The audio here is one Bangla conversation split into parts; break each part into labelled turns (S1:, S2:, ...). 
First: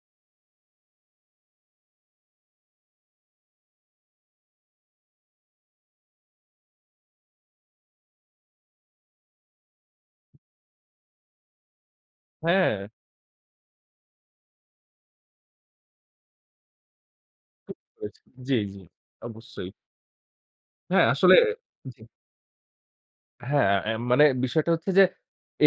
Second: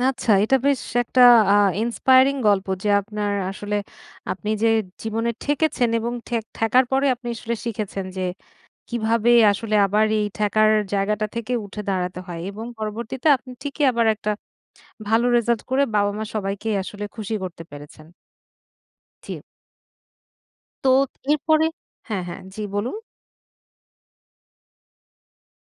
S1: আচ্ছা, এটা বেশ একটা আ inspiring গল্প যে আপনার আসলে আপনি যে জীবনে ঠেকেছেন এবং ঠে ঠেকার পরে আপনি আসলে শিখেছেন, যে কিভাবে আসলে আবার এই ঠেকার জায়গাটা থেকে উঠে দাঁড়াতে হয় এবং
S2: হ্যাঁ।
S1: পরবর্তীতে আপনি ঠিকই আবার একটা ভালো রেজাল্ট করে বাবা-মা সবাইকেই আসলে খুশি করতে
S2: বুঝতে
S1: পেরেছেন।
S2: পেরেছি, জি, জি।
S1: জি।
S2: অবশ্যই। হ্যাঁ,
S1: তোত
S2: আসলে
S1: এরপরে
S2: জি।
S1: হ্যাঁ, হ্যাঁ জী বলুন।
S2: হ্যাঁ, অ্যা মানে বিষয়টা হচ্ছে যে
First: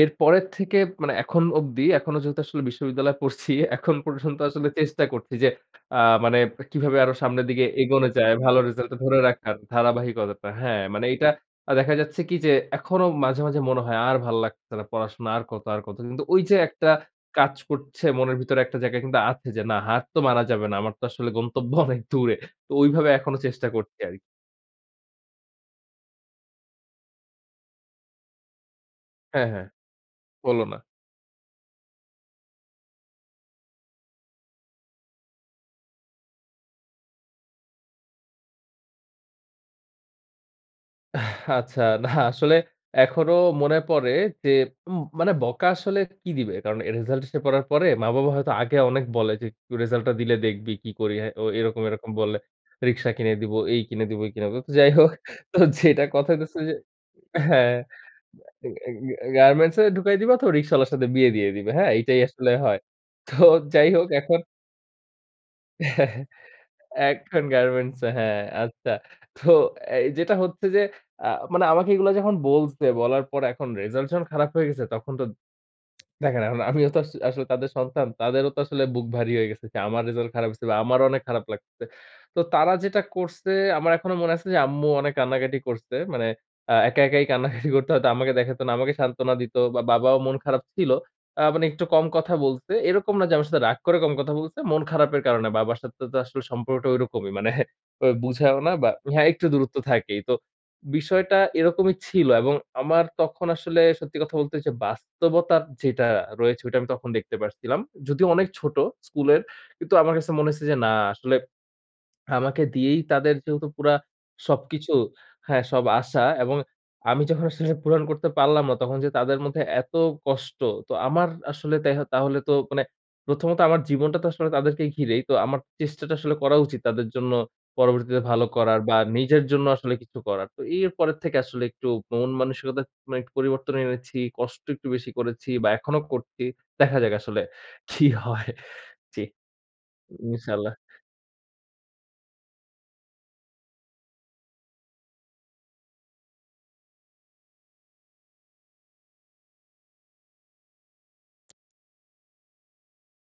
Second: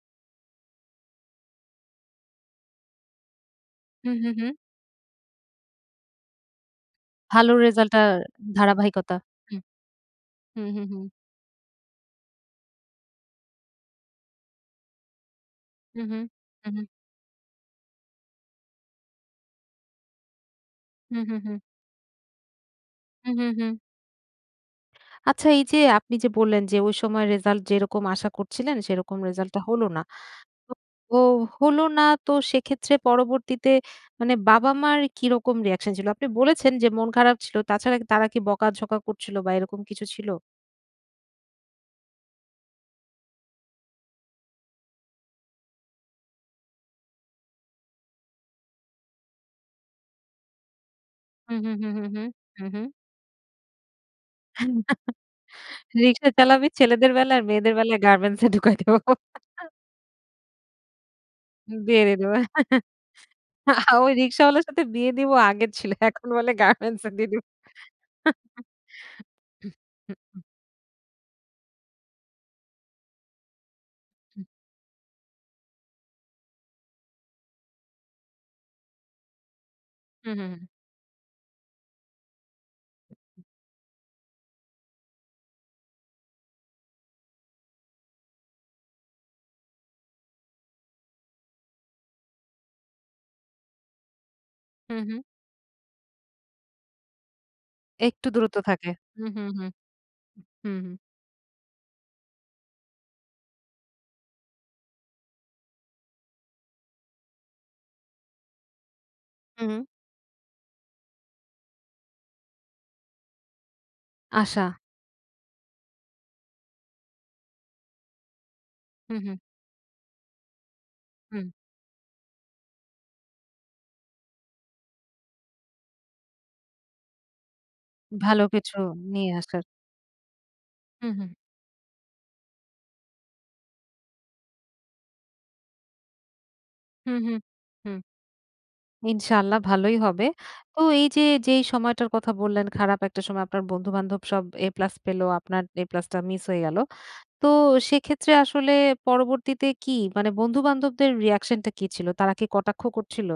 S2: এর পরের থেকে মানে এখন অব্দি এখনো যেহেতু আসলে বিশ্ববিদ্যালয়ে পড়ছি, এখন
S1: হুম, হুম,
S2: পর্যন্ত
S1: হুম।
S2: আসলে চেষ্টা করছি যে আ মানে কিভাবে আরো সামনের
S1: ভালো
S2: দিকে
S1: রেজাল্টটা
S2: এগোনো যায় ভালো রেজাল্টটা
S1: ধারাবাহিকতা
S2: ধরে রাখার
S1: হুম,
S2: ধারাবাহিকতাটা।
S1: হুম,
S2: হ্যাঁ,
S1: হুম, হুম।
S2: মানে এইটা আ দেখা যাচ্ছে কি যে এখনো মাঝে, মাঝে মনে হয় আর ভাল লাগছে না পড়াশোনা আর কত? আর কত?
S1: হুম,
S2: কিন্তু
S1: হুম,
S2: ওই যে
S1: হুম, হুম।
S2: একটা কাজ করছে মনের ভিতরে একটা জায়গায় কিন্তু আছে যে না হার তো মারা যাবে না। আমার তো
S1: হুম,
S2: আসলে
S1: হুম, হুম।
S2: গন্তব্য অনেক দূরে। তো ওইভাবে
S1: হুম,
S2: এখনো
S1: হুম,
S2: চেষ্টা
S1: হুম।
S2: করছি আর
S1: আচ্ছা। এই যে আপনি যে বললেন, যে ওই সময় রেজাল্ট যেরকম আশা করছিলেন, সেরকম
S2: হ্যাঁ,
S1: রেজাল্টটা
S2: হ্যাঁ।
S1: হলো না।
S2: হলো না।
S1: তো ও হলো না তো সেক্ষেত্রে পরবর্তীতে মানে বাবা-মার কিরকম রিঅ্যাকশন ছিল? আপনি বলেছেন, যে মন খারাপ ছিলো, তাছাড়া তারা কি বকা-ঝকা করছিল বা এরকম কিছু ছিল?
S2: আচ্ছা, না আসলে এখনো মনে পড়ে যে উম মানে বকা আসলে কি দিবে? কারণ এ রেজাল্ট এসে পড়ার পরে মা-বাবা হয়তো আগে অনেক বলে, যে রেজাল্টায দিলে দেখবি কি করি। অ্যা ও
S1: হুম, হুম,
S2: এরকম,
S1: হুম,
S2: এরকম
S1: হুম,
S2: বলে,
S1: হুম, হুম।
S2: রিক্সা কিনে দিব এই কিনে দিবো, ওই কিনে ব
S1: হু,
S2: যাই হোক তো যেটা
S1: রিকশা
S2: কথা হইতেছে অ্যা
S1: চালাবি,
S2: যে
S1: ছেলেদের বেলায় আর মেয়েদের
S2: হ্যাঁ।
S1: বেলায় গার্মেন্টসে ঢুকায়
S2: গা,
S1: দিবো।
S2: গা গার্মেন্টসে ঢুকায় দিবা তো অথবা রিক্সাওয়ালার সাথে বিয়ে দিয়ে দিবে। হ্যাঁ,
S1: বিয়ে দিয়ে
S2: এইটাই
S1: দেবো।
S2: আসলে হয়। তোহ
S1: আ
S2: যাই হোক
S1: ওই
S2: এখন
S1: রিক্শাওয়ালার সাথে বিয়ে দিবো আগের ছিল। এখন বলে গার্মেন্টসে দিয়ে দিব।
S2: এখন গার্মেন্টসে হ্যাঁ, আচ্ছা। তো
S1: উহ,
S2: অ্যা
S1: হু,
S2: যেটা
S1: উ
S2: হচ্ছে যে আ মানে আমাকে এগুলা যখন বলছে, বলার পর এখন রেজাল্ট যখন
S1: হু।
S2: খারাপ হয়ে গেছে তখন তো দেখেন, এখন আমি আমিও তো আস আসলে তাদের সন্তান। তাদেরও তো আসলে বুক ভারী হয়ে গেছে। আমার রেজাল্ট
S1: উহু। হুম,
S2: খারাপ
S1: হুম।
S2: হইছে বা আমারও অনেক খারাপ লাগতেছে। তো তারা যেটা
S1: হু, উ
S2: করছে আমার এখনো মনে আছে যে আম্মু অনেক কান্নাকাটি করছে। মানে আ একা একাই কান্নাকাটি করতে হয়তো, আমাকে দেখাইতো না। আমাকে সান্ত্বনা দিত বা বাবাও মন খারাপ ছিল। আ মানে একটু কম কথা বলছে। এরকম না যে আমার সাথে রাগ করে কম কথা বলছে। মন
S1: হুম, হুম।
S2: খারাপের কারণে। বাবার সাথে তো আসলে সম্পর্কটা ঐরকমই মানে ও
S1: একটু দূরত্ব
S2: বুঝায়ও না
S1: থাকে।
S2: বা হ্যাঁ,
S1: হুম,
S2: একটু
S1: হুম,
S2: দূরত্ব থাকেই। তো
S1: হুম।
S2: বিষয়টা এরকমই ছিল। এবং আমার তখন আসলে সত্যি কথা বলতে ওইযে বাস্তবতার যেটা রয়েছে ওইটা আমি তখন দেখতে পাচ্ছিলাম। যদিও অনেক ছোট স্কুলের
S1: হু।
S2: কিন্তু আমার কাছে মনে হইছে যে না আসলে আমাকে দিয়েই তাদের যেহেতু পুরা
S1: আশা।
S2: সবকিছু, হ্যাঁ, সব আশা এবং আমি যখন আসলে পূরণ করতে পারলাম না তখন যে
S1: হুম, হুম।
S2: তাদের মধ্যে এত কষ্ট তো আমার
S1: হুম।
S2: আসলে তেহ তাহলে তো মানে প্রথমত আমার জীবনটা তো আসলে তাদেরকে ঘিরেই তো আমার চেষ্টাটা আসলে করা উচিত তাদের জন্য পরবর্তীতে
S1: ভালো
S2: ভালো
S1: কিছু
S2: করার বা
S1: নিয়ে
S2: নিজের
S1: আসার।
S2: জন্য আসলে কিছু করার। তো এর
S1: হুম,
S2: পরের
S1: হুম।
S2: থেকে আসলে একটু মন মানসিকতার মানে একটু পরিবর্তন এনেছি। কষ্ট একটু বেশি করেছি বা এখনো করছি। দেখা যাক
S1: হুম, হুম,
S2: আসলে
S1: হুম।
S2: কি হয়! জি,
S1: ইনশাআল্লাহ ভালোই হবে। তো
S2: ইনশাল্লাহ।
S1: এই যে যেই সময়টার কথা বললেন খারাপ একটা সময় আপনার বন্ধু-বান্ধব সব A+ পেলো, আপনার A+ টা মিস হয়ে গেলো। তো সেক্ষেত্রে আসলে পরবর্তীতে কি মানে বন্ধু-বান্ধবদের রিঅ্যাকশনটা কি ছিল? তারা কি কটাক্ষ করছিল?